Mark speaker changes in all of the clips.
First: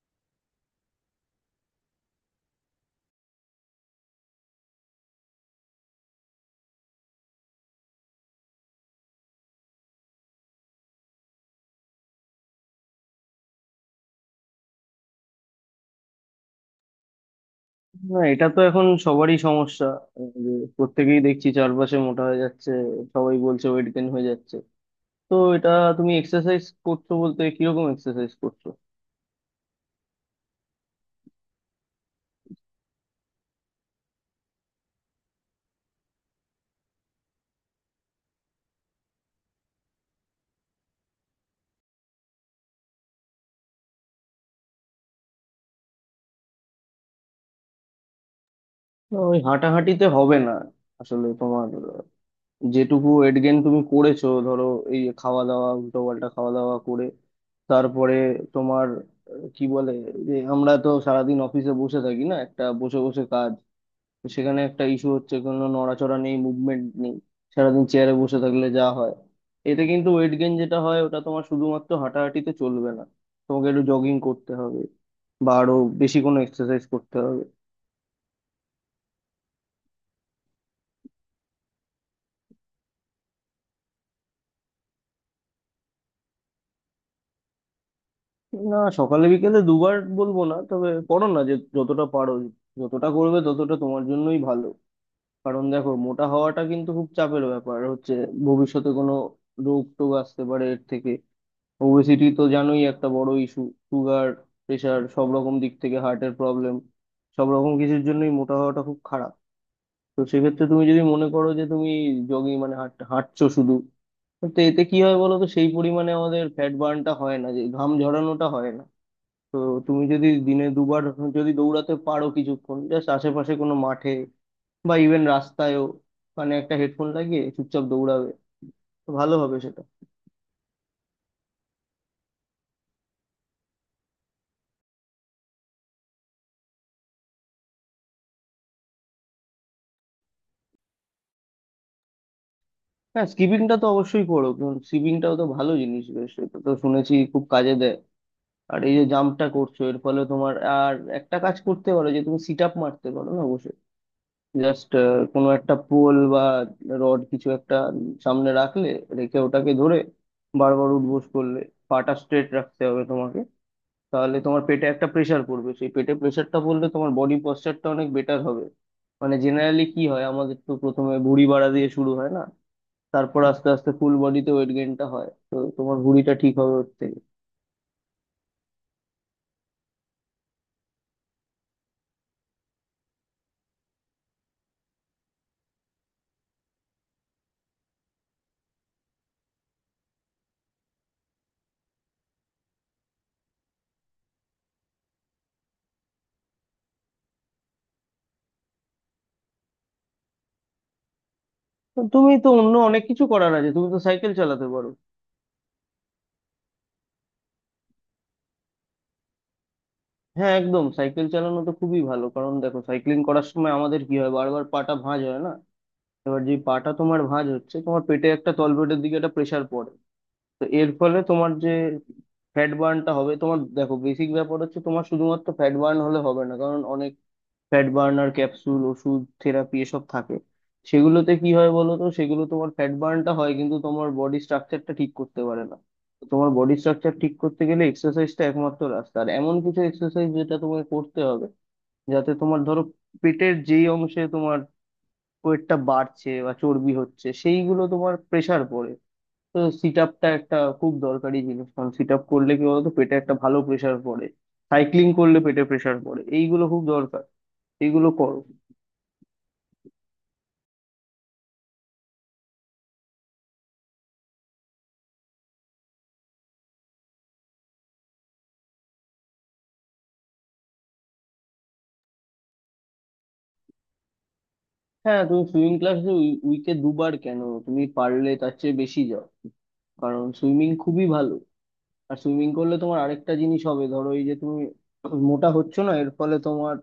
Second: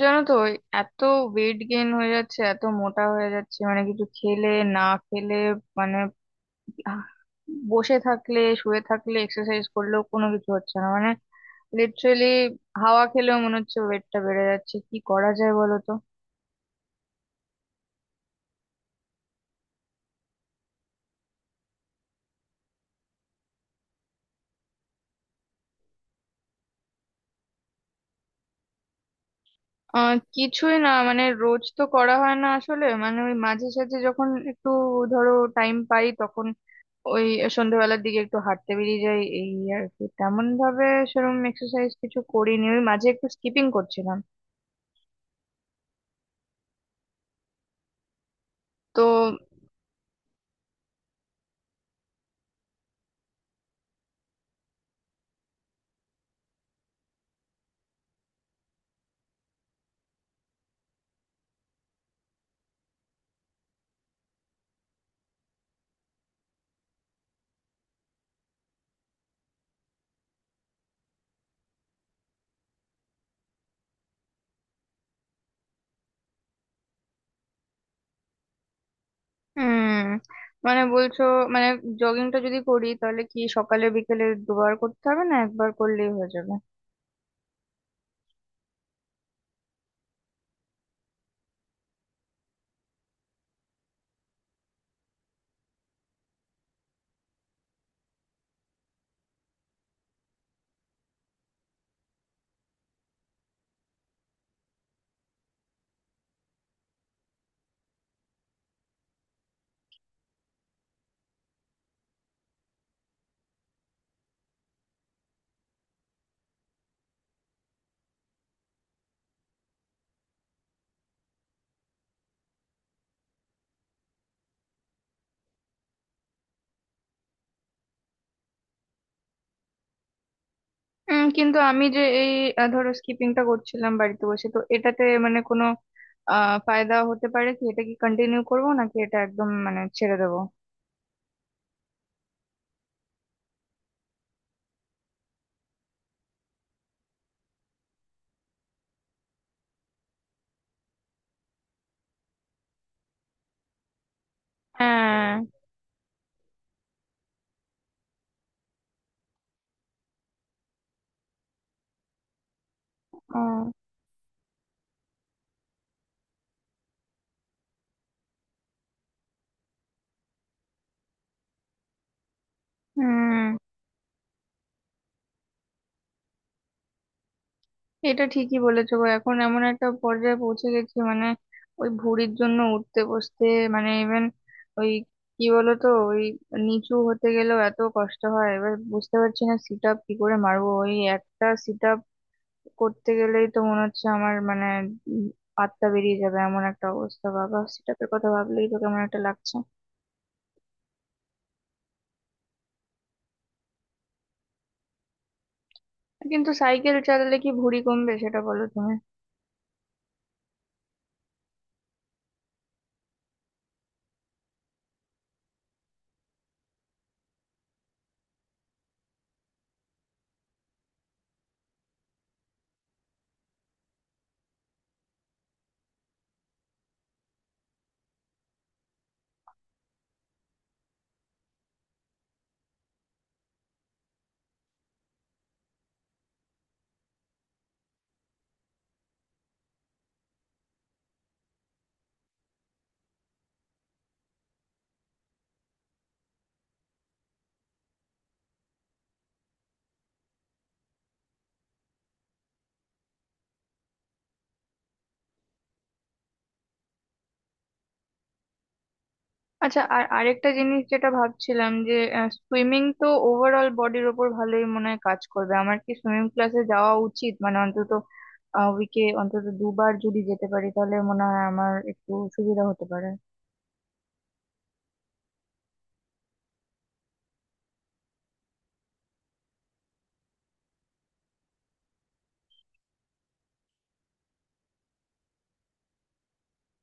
Speaker 1: জানো তো ওই এত ওয়েট গেইন হয়ে যাচ্ছে, এত মোটা হয়ে যাচ্ছে, মানে কিছু খেলে, না খেলে, মানে আহ, বসে থাকলে, শুয়ে থাকলে, এক্সারসাইজ করলেও কোনো কিছু হচ্ছে না, মানে লিটারেলি হাওয়া খেলেও মনে হচ্ছে ওয়েটটা বেড়ে যাচ্ছে। কি করা যায় বলো তো?
Speaker 2: না এটা তো এখন সবারই সমস্যা যে প্রত্যেকেই দেখছি চারপাশে মোটা হয়ে যাচ্ছে। সবাই বলছে ওয়েট গেইন হয়ে যাচ্ছে। তো এটা তুমি এক্সারসাইজ করছো বলতে কিরকম এক্সারসাইজ করছো?
Speaker 1: কিছুই না, মানে রোজ তো করা হয় না আসলে, মানে ওই মাঝে সাঝে যখন একটু ধরো টাইম পাই, তখন ওই সন্ধ্যেবেলার দিকে একটু হাঁটতে বেরিয়ে যাই, এই আর কি। তেমন ভাবে সেরকম এক্সারসাইজ কিছু করিনি, ওই মাঝে একটু স্কিপিং করছিলাম তো।
Speaker 2: না, ওই হাঁটাহাঁটিতে হবে না। আসলে তোমার যেটুকু ওয়েট গেইন তুমি করেছো ধরো এই খাওয়া দাওয়া উল্টো পাল্টা খাওয়া দাওয়া করে তারপরে তোমার, কি বলে, যে আমরা তো সারাদিন অফিসে বসে থাকি, না একটা বসে বসে কাজ। তো সেখানে একটা ইস্যু হচ্ছে কোনো নড়াচড়া নেই, মুভমেন্ট নেই। সারাদিন চেয়ারে বসে থাকলে যা হয়, এতে কিন্তু ওয়েট গেইন যেটা হয় ওটা তোমার শুধুমাত্র হাঁটাহাঁটিতে চলবে না। তোমাকে একটু জগিং করতে হবে বা আরো বেশি কোনো এক্সারসাইজ করতে হবে।
Speaker 1: উম মানে বলছো, মানে জগিংটা যদি করি, তাহলে কি সকালে বিকেলে দুবার করতে হবে, না একবার করলেই হয়ে যাবে?
Speaker 2: না সকালে বিকেলে দুবার বলবো না, তবে করো না যে যতটা পারো। যতটা করবে ততটা তোমার জন্যই ভালো। কারণ দেখো মোটা হওয়াটা কিন্তু খুব চাপের ব্যাপার হচ্ছে। ভবিষ্যতে কোনো রোগ টোগ আসতে পারে এর থেকে। ওবেসিটি তো জানোই একটা বড় ইস্যু। সুগার, প্রেশার, সব রকম দিক থেকে হার্টের প্রবলেম, সব রকম কিছুর জন্যই মোটা হওয়াটা খুব খারাপ। তো সেক্ষেত্রে তুমি যদি মনে করো যে তুমি জগিং মানে হাঁটছো শুধু, তো এতে কি হয় বলো তো, সেই পরিমাণে আমাদের ফ্যাট বার্নটা হয় না, যে ঘাম ঝরানোটা হয় না। তো তুমি যদি দিনে দুবার, যদি দৌড়াতে পারো কিছুক্ষণ জাস্ট আশেপাশে কোনো মাঠে বা ইভেন রাস্তায়ও, মানে একটা হেডফোন লাগিয়ে চুপচাপ দৌড়াবে, তো ভালো হবে সেটা।
Speaker 1: কিন্তু আমি যে এই ধরো স্কিপিংটা করছিলাম বাড়িতে বসে, তো এটাতে মানে কোনো ফায়দা হতে পারে কি? এটা কি কন্টিনিউ করবো, নাকি এটা একদম মানে ছেড়ে দেবো?
Speaker 2: হ্যাঁ স্কিপিংটা তো অবশ্যই করো, কারণ স্কিপিংটাও তো ভালো জিনিস বেশ, এটা তো শুনেছি খুব কাজে দেয়। আর এই যে জাম্পটা করছো এর ফলে তোমার আর একটা কাজ করতে পারো, যে তুমি সিট আপ মারতে পারো না বসে, জাস্ট
Speaker 1: হ্যাঁ।
Speaker 2: কোনো একটা পোল বা রড কিছু একটা সামনে রাখলে, রেখে ওটাকে ধরে বারবার উঠবোস করলে, পাটা স্ট্রেট রাখতে হবে তোমাকে।
Speaker 1: ও।
Speaker 2: তাহলে তোমার পেটে একটা প্রেশার পড়বে, সেই পেটে প্রেশারটা পড়লে তোমার বডি পশ্চারটা অনেক বেটার হবে। মানে জেনারেলি কি হয়, আমাদের তো প্রথমে ভুঁড়ি বাড়া দিয়ে শুরু হয় না। তারপর
Speaker 1: হুম।
Speaker 2: আস্তে আস্তে ফুল বডিতে ওয়েট গেইনটা হয়, তো তোমার ভুঁড়িটা ঠিক হবে ওর থেকে।
Speaker 1: এটা ঠিকই বলেছো গো, এখন এমন একটা পর্যায়ে পৌঁছে গেছি মানে ওই ভুঁড়ির জন্য উঠতে বসতে মানে ইভেন ওই কি বলো তো, ওই নিচু হতে গেলেও এত কষ্ট হয়। এবার বুঝতে পারছি না সিট আপ কি করে মারবো। ওই একটা সিট করতে গেলেই তো মনে হচ্ছে আমার মানে উম আত্মা বেরিয়ে যাবে এমন একটা অবস্থা। বাবা, সেটাপের কথা ভাবলেই তো কেমন একটা লাগছে।
Speaker 2: তো তুমি তো অন্য অনেক কিছু করার আছে, তুমি তো সাইকেল চালাতে পারো।
Speaker 1: কিন্তু সাইকেল চালালে কি ভুঁড়ি কমবে সেটা বলো তুমি।
Speaker 2: হ্যাঁ একদম সাইকেল চালানো তো খুবই ভালো, কারণ দেখো সাইক্লিং করার সময় আমাদের কি হয়, বারবার পাটা ভাঁজ হয় না। এবার যে পাটা তোমার ভাঁজ হচ্ছে তোমার পেটে একটা, তলপেটের দিকে একটা প্রেসার পড়ে। তো এর ফলে তোমার যে ফ্যাট বার্নটা হবে, তোমার দেখো বেসিক ব্যাপার হচ্ছে তোমার শুধুমাত্র ফ্যাট বার্ন হলে হবে না, কারণ অনেক ফ্যাট বার্নার ক্যাপসুল ওষুধ থেরাপি এসব থাকে। সেগুলোতে কি হয় বলো তো, সেগুলো তোমার ফ্যাট বার্নটা হয় কিন্তু তোমার বডি স্ট্রাকচারটা ঠিক করতে পারে না। তো তোমার বডি স্ট্রাকচার ঠিক করতে গেলে এক্সারসাইজটা একমাত্র রাস্তা, আর এমন কিছু এক্সারসাইজ যেটা তোমাকে করতে হবে যাতে তোমার ধরো পেটের যেই অংশে তোমার ওয়েটটা বাড়ছে বা চর্বি হচ্ছে সেইগুলো তোমার প্রেসার পড়ে। তো সিট আপটা একটা খুব দরকারি জিনিস, কারণ সিট আপ করলে কি বলতো পেটে একটা ভালো প্রেসার পড়ে। সাইক্লিং করলে পেটে প্রেসার পড়ে, এইগুলো খুব দরকার, এইগুলো করো।
Speaker 1: আচ্ছা, আর আরেকটা জিনিস যেটা ভাবছিলাম, যে সুইমিং তো ওভারঅল বডির ওপর ভালোই মনে হয় কাজ করবে। আমার কি সুইমিং ক্লাসে যাওয়া উচিত? মানে অন্তত উইকে অন্তত দুবার যদি যেতে পারি, তাহলে মনে হয় আমার একটু সুবিধা হতে পারে।
Speaker 2: হ্যাঁ তুমি সুইমিং ক্লাসে উইকে দুবার কেন, তুমি পারলে তার চেয়ে বেশি যাও। কারণ সুইমিং খুবই ভালো। আর সুইমিং করলে তোমার আরেকটা জিনিস হবে, ধরো এই যে তুমি মোটা হচ্ছ না এর ফলে তোমার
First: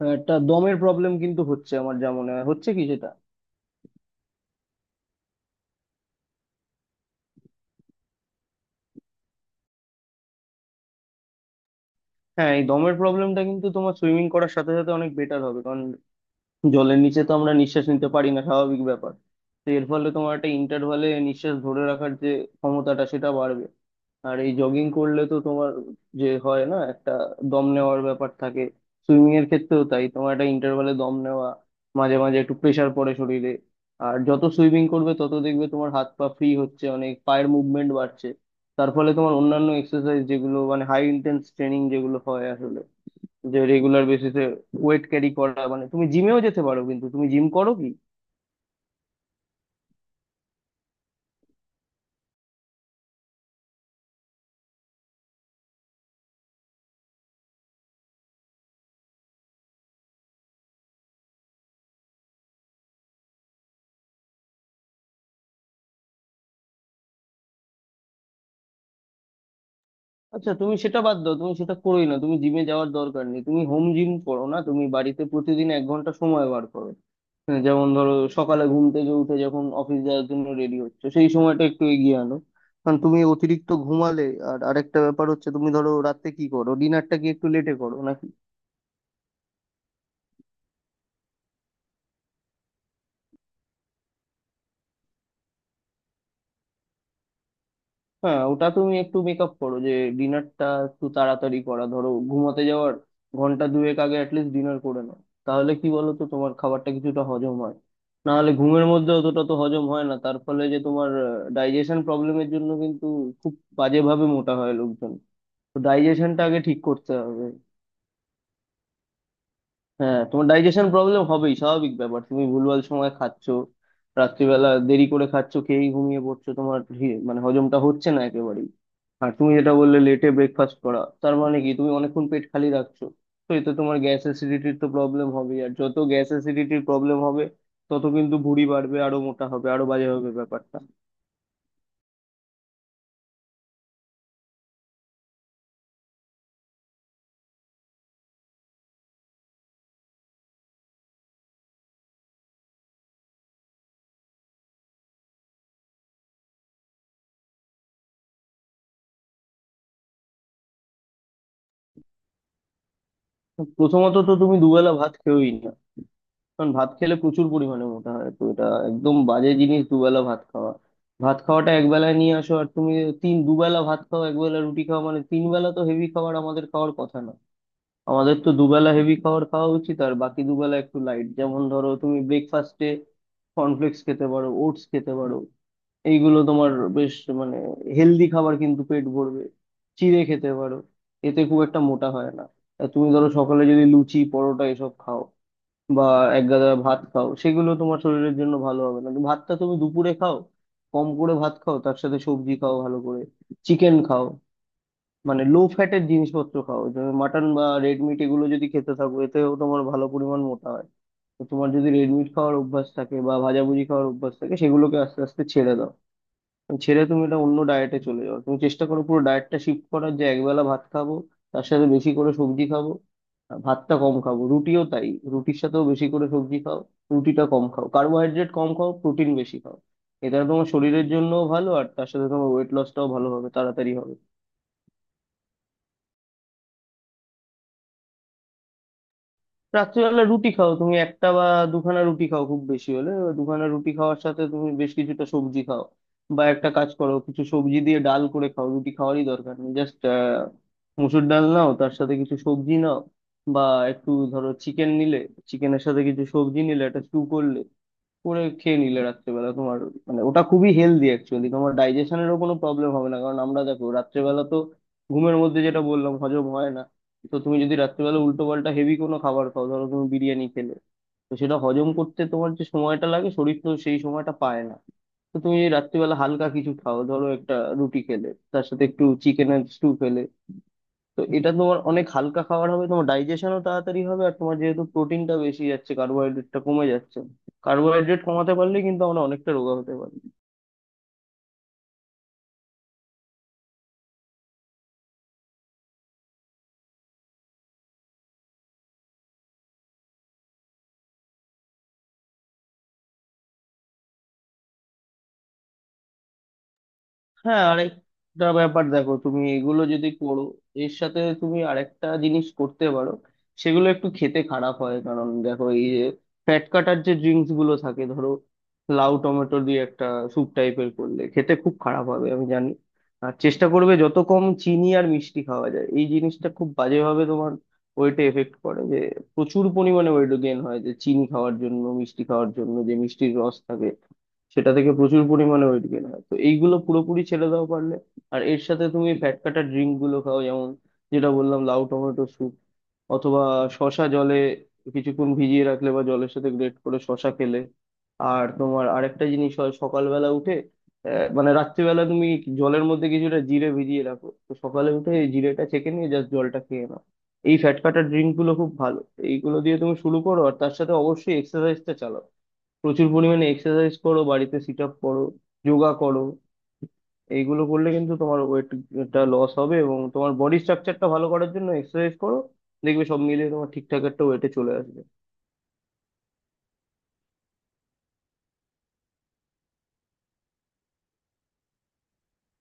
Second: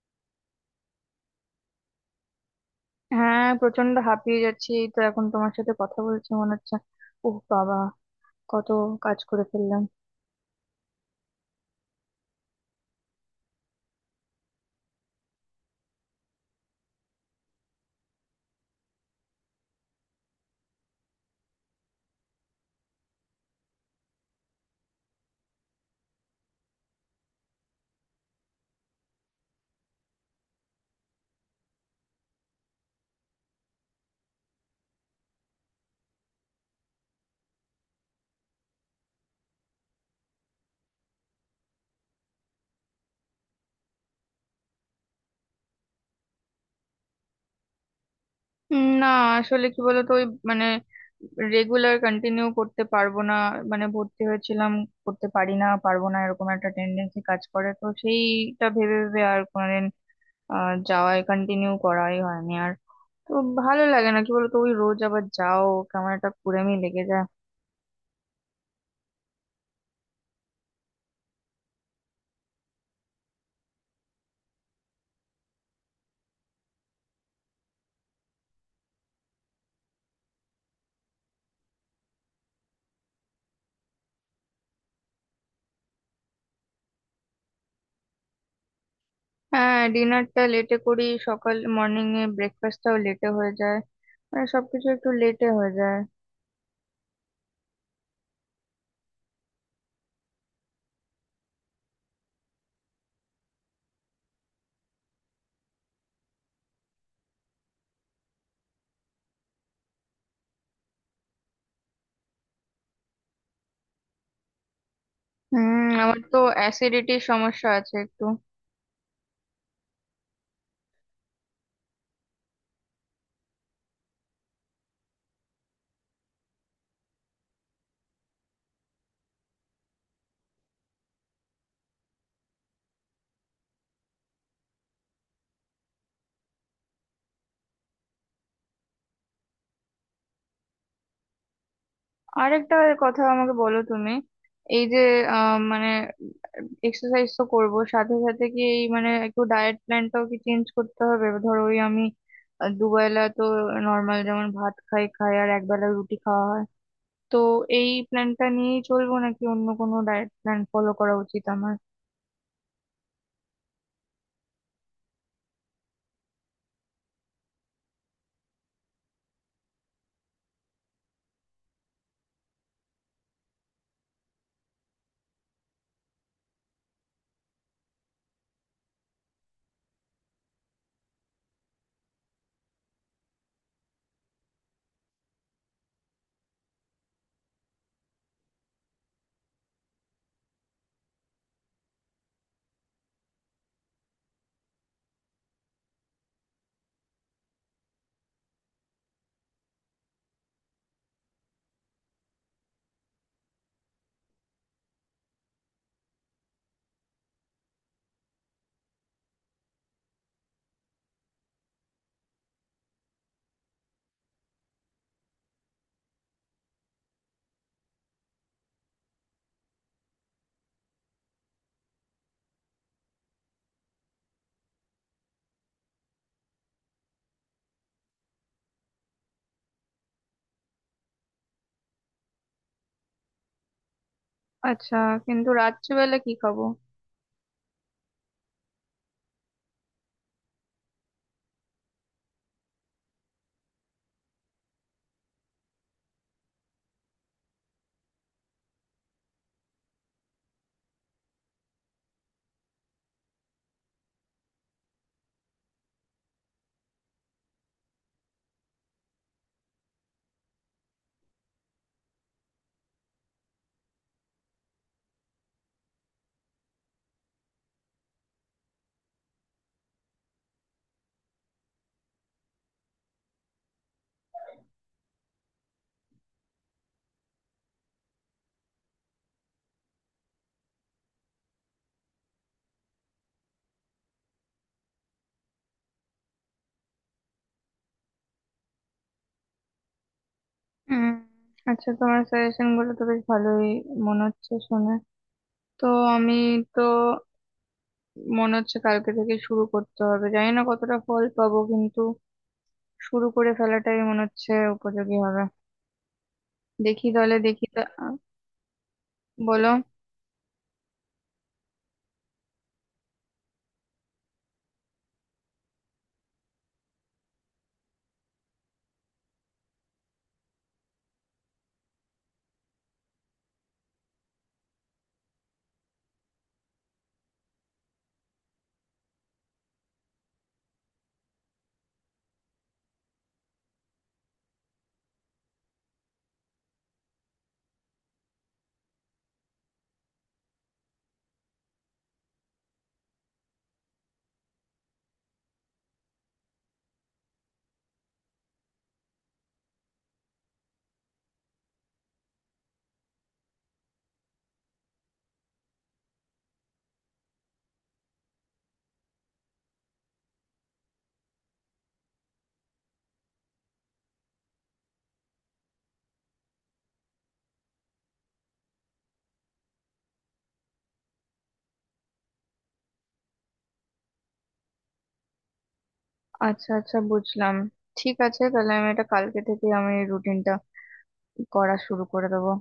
Speaker 2: একটা দমের প্রবলেম কিন্তু হচ্ছে, আমার যা মনে হয় হচ্ছে কি সেটা।
Speaker 1: হ্যাঁ, প্রচন্ড হাঁপিয়ে যাচ্ছি। এই তো এখন তোমার সাথে কথা বলছি মনে হচ্ছে, ওহ বাবা, কত কাজ করে ফেললাম।
Speaker 2: হ্যাঁ এই দমের প্রবলেমটা কিন্তু তোমার সুইমিং করার সাথে সাথে অনেক বেটার হবে, কারণ জলের নিচে তো আমরা নিঃশ্বাস নিতে পারি না, স্বাভাবিক ব্যাপার। তো এর ফলে তোমার একটা ইন্টারভালে নিঃশ্বাস ধরে রাখার যে ক্ষমতাটা সেটা বাড়বে। আর এই জগিং করলে তো তোমার, যে হয় না একটা দম নেওয়ার ব্যাপার থাকে। সুইমিং এর ক্ষেত্রেও তাই, তোমার একটা ইন্টারভালে দম নেওয়া, মাঝে মাঝে একটু প্রেসার পড়ে শরীরে। আর যত সুইমিং করবে তত দেখবে তোমার হাত পা ফ্রি হচ্ছে অনেক, পায়ের মুভমেন্ট বাড়ছে। তার ফলে তোমার অন্যান্য এক্সারসাইজ যেগুলো মানে হাই ইন্টেন্স ট্রেনিং যেগুলো হয় আসলে, যে রেগুলার বেসিসে ওয়েট ক্যারি করা, মানে তুমি জিমেও যেতে পারো, কিন্তু তুমি জিম করো কি?
Speaker 1: না, আসলে কি বলতো ওই মানে রেগুলার কন্টিনিউ করতে পারবো না। মানে ভর্তি হয়েছিলাম, করতে পারি না, পারবো না, এরকম একটা টেন্ডেন্সি কাজ করে, তো সেইটা ভেবে ভেবে আর কোনোদিন যাওয়াই, কন্টিনিউ করাই হয়নি আর। তো ভালো লাগে না, কি বলতো, ওই রোজ আবার যাও, কেমন একটা কুড়েমি লেগে যায়।
Speaker 2: আচ্ছা তুমি সেটা বাদ দাও, তুমি সেটা করোই না, তুমি জিমে যাওয়ার দরকার নেই, তুমি হোম জিম করো না, তুমি বাড়িতে প্রতিদিন 1 ঘন্টা সময় বার করো। হ্যাঁ, যেমন ধরো সকালে ঘুম থেকে উঠে যখন অফিস যাওয়ার জন্য রেডি হচ্ছে সেই সময়টা একটু এগিয়ে আনো, কারণ তুমি অতিরিক্ত ঘুমালে। আর আরেকটা ব্যাপার হচ্ছে তুমি ধরো রাতে কি করো, ডিনারটা কি একটু লেটে করো নাকি?
Speaker 1: হ্যাঁ, ডিনারটা লেটে করি, সকাল মর্নিং এ ব্রেকফাস্টটাও লেটে হয়ে যায়, মানে সবকিছু একটু লেটে হয়ে যায়।
Speaker 2: হ্যাঁ ওটা তুমি একটু মেকআপ করো, যে ডিনারটা একটু তাড়াতাড়ি করা, ধরো ঘুমাতে যাওয়ার ঘন্টা দুয়েক আগে অ্যাটলিস্ট ডিনার করে নাও। তাহলে কি বলো তো তোমার খাবারটা কিছুটা হজম হয়, না হলে ঘুমের মধ্যে অতটা তো হজম হয় না, তার ফলে যে তোমার ডাইজেশন প্রবলেমের জন্য কিন্তু খুব বাজেভাবে মোটা হয় লোকজন। তো
Speaker 1: হুম, আমার তো
Speaker 2: ডাইজেশনটা আগে ঠিক করতে
Speaker 1: অ্যাসিডিটির
Speaker 2: হবে।
Speaker 1: সমস্যা আছে একটু।
Speaker 2: হ্যাঁ তোমার ডাইজেশন প্রবলেম হবেই, স্বাভাবিক ব্যাপার, তুমি ভুলভাল সময় খাচ্ছ, রাত্রিবেলা দেরি করে খাচ্ছ, খেয়েই ঘুমিয়ে পড়ছো, তোমার মানে হজমটা হচ্ছে না একেবারেই। আর তুমি যেটা বললে লেটে ব্রেকফাস্ট করা, তার মানে কি তুমি অনেকক্ষণ পেট খালি রাখছো? তো এতে তোমার গ্যাস অ্যাসিডিটির তো প্রবলেম হবে, আর যত গ্যাস অ্যাসিডিটির প্রবলেম হবে তত কিন্তু ভুঁড়ি বাড়বে, আরো মোটা হবে, আরো বাজে হবে ব্যাপারটা।
Speaker 1: আরেকটা কথা আমাকে বলো তুমি। এই যে মানে এক্সারসাইজ তো করব, সাথে সাথে কি এই মানে একটু ডায়েট প্ল্যানটাও কি চেঞ্জ করতে হবে? ধরো ওই আমি দুবেলা তো নর্মাল যেমন ভাত খাই খাই, আর একবেলা রুটি খাওয়া হয়। তো এই প্ল্যানটা নিয়েই চলবো, নাকি অন্য কোনো ডায়েট প্ল্যান ফলো করা উচিত আমার?
Speaker 2: প্রথমত তো তুমি দুবেলা ভাত খেয়েই না, কারণ ভাত খেলে প্রচুর পরিমাণে মোটা হয়, তো এটা একদম বাজে জিনিস দুবেলা ভাত খাওয়া। ভাত খাওয়াটা একবেলায় নিয়ে আসো, আর তুমি দুবেলা ভাত খাও একবেলা রুটি খাও, মানে তিন বেলা তো হেভি খাবার আমাদের খাওয়ার কথা না। আমাদের তো দুবেলা হেভি খাবার খাওয়া উচিত, আর বাকি দুবেলা একটু লাইট, যেমন ধরো তুমি ব্রেকফাস্টে কর্নফ্লেক্স খেতে পারো, ওটস খেতে পারো। এইগুলো তোমার বেশ, মানে হেলদি খাবার, কিন্তু পেট ভরবে। চিড়ে খেতে পারো, এতে খুব একটা মোটা হয় না। আর তুমি ধরো সকালে যদি লুচি পরোটা এসব খাও বা এক গাদা ভাত খাও সেগুলো তোমার শরীরের জন্য ভালো হবে না, কিন্তু ভাতটা তুমি দুপুরে খাও। কম করে ভাত খাও তার সাথে সবজি খাও ভালো করে, চিকেন খাও। মানে লো ফ্যাটের জিনিসপত্র খাও, যেমন মাটন বা রেড মিট এগুলো যদি খেতে থাকো এতেও তোমার ভালো পরিমাণ মোটা হয়। তো তোমার যদি রেড মিট খাওয়ার অভ্যাস থাকে বা ভাজাভুজি খাওয়ার অভ্যাস থাকে সেগুলোকে আস্তে আস্তে ছেড়ে দাও। ছেড়ে তুমি এটা অন্য ডায়েটে চলে যাও, তুমি চেষ্টা করো পুরো ডায়েটটা শিফট করার, যে একবেলা ভাত খাবো তার সাথে বেশি করে সবজি খাবো। আর ভাতটা কম খাবো, রুটিও তাই, রুটির সাথেও বেশি করে সবজি খাও। রুটিটা কম খাও, কার্বোহাইড্রেট কম খাও, প্রোটিন বেশি খাও। এটা তোমার শরীরের জন্যও ভালো, আর তার সাথে তোমার ওয়েট লসটাও ভালো হবে, তাড়াতাড়ি হবে।
Speaker 1: আচ্ছা, কিন্তু রাত্রিবেলা কি খাবো?
Speaker 2: রাত্রিবেলা রুটি খাও, তুমি একটা বা দুখানা রুটি খাও খুব বেশি হলে। এবার দুখানা রুটি খাওয়ার সাথে তুমি বেশ কিছুটা সবজি খাও, বা একটা কাজ করো কিছু সবজি দিয়ে ডাল করে খাও, রুটি খাওয়ারই দরকার নেই, জাস্ট মুসুর ডাল নাও তার সাথে কিছু সবজি নাও। বা একটু ধরো চিকেন নিলে, চিকেনের সাথে কিছু সবজি নিলে একটা স্টু করলে, করে খেয়ে নিলে রাত্রেবেলা তোমার, মানে ওটা খুবই হেলদি অ্যাকচুয়ালি। তোমার ডাইজেশনেরও কোনো প্রবলেম হবে না, কারণ আমরা দেখো রাত্রেবেলা তো ঘুমের মধ্যে যেটা বললাম হজম হয় না। তো তুমি যদি রাত্রেবেলা উল্টো পাল্টা হেভি কোনো খাবার খাও, ধরো তুমি বিরিয়ানি খেলে, তো সেটা হজম করতে তোমার যে সময়টা লাগে শরীর তো সেই সময়টা পায় না। তো তুমি যদি রাত্রিবেলা হালকা কিছু খাও, ধরো একটা রুটি খেলে, তার সাথে একটু চিকেন এর স্টু খেলে, তো এটা তোমার অনেক হালকা খাবার হবে, তোমার ডাইজেশনও তাড়াতাড়ি হবে। আর তোমার যেহেতু প্রোটিনটা বেশি যাচ্ছে কার্বোহাইড্রেটটা কমে যাচ্ছে, কার্বোহাইড্রেট কমাতে পারলে কিন্তু আমরা অনেকটা রোগা হতে পারি।
Speaker 1: উম, আচ্ছা, তোমার সাজেশন গুলো তো বেশ ভালোই মনে হচ্ছে শুনে। তো আমি তো মনে হচ্ছে কালকে থেকে শুরু করতে হবে। জানি না কতটা ফল পাবো, কিন্তু শুরু করে ফেলাটাই মনে হচ্ছে উপযোগী হবে। দেখি তাহলে,
Speaker 2: হ্যাঁ
Speaker 1: দেখি
Speaker 2: আরেকটা ব্যাপার দেখো, তুমি
Speaker 1: বলো।
Speaker 2: এগুলো যদি করো, এর সাথে তুমি আরেকটা জিনিস করতে পারো। সেগুলো একটু খেতে খারাপ হয়, কারণ দেখো এই যে ফ্যাট কাটার যে ড্রিঙ্কস গুলো থাকে ধরো লাউ টমেটো দিয়ে একটা স্যুপ টাইপের করলে খেতে খুব খারাপ হবে আমি জানি। আর চেষ্টা করবে যত কম চিনি আর মিষ্টি খাওয়া যায়, এই জিনিসটা খুব বাজেভাবে তোমার ওয়েটে এফেক্ট করে, যে প্রচুর পরিমাণে ওয়েট গেইন হয়, যে চিনি খাওয়ার জন্য মিষ্টি খাওয়ার জন্য যে মিষ্টির রস থাকে সেটা থেকে প্রচুর পরিমাণে ওয়েট গেইন হয়, তো এইগুলো পুরোপুরি ছেড়ে দাও পারলে। আর এর সাথে তুমি ফ্যাট কাটা ড্রিঙ্ক গুলো খাও, যেমন যেটা বললাম লাউ টমেটো স্যুপ, অথবা শশা জলে কিছুক্ষণ ভিজিয়ে রাখলে বা জলের সাথে গ্রেট করে শশা খেলে। আর তোমার আরেকটা জিনিস হয় সকালবেলা উঠে, মানে রাত্রিবেলা তুমি জলের মধ্যে কিছুটা জিরে ভিজিয়ে রাখো, তো সকালে উঠে এই জিরেটা ছেঁকে নিয়ে জাস্ট জলটা খেয়ে নাও। এই ফ্যাট কাটার ড্রিঙ্ক গুলো খুব ভালো। এইগুলো দিয়ে তুমি শুরু করো, আর তার সাথে অবশ্যই এক্সারসাইজটা চালাও। প্রচুর পরিমাণে এক্সারসাইজ করো, বাড়িতে সিট আপ করো, যোগা করো। এইগুলো করলে কিন্তু তোমার ওয়েটটা লস হবে, এবং তোমার বডি স্ট্রাকচারটা ভালো করার জন্য এক্সারসাইজ করো। দেখবে সব মিলিয়ে তোমার ঠিকঠাক একটা ওয়েটে চলে আসবে।
Speaker 1: আচ্ছা আচ্ছা, বুঝলাম। ঠিক আছে, তাহলে আমি এটা কালকে থেকে আমি রুটিনটা করা শুরু করে দেবো।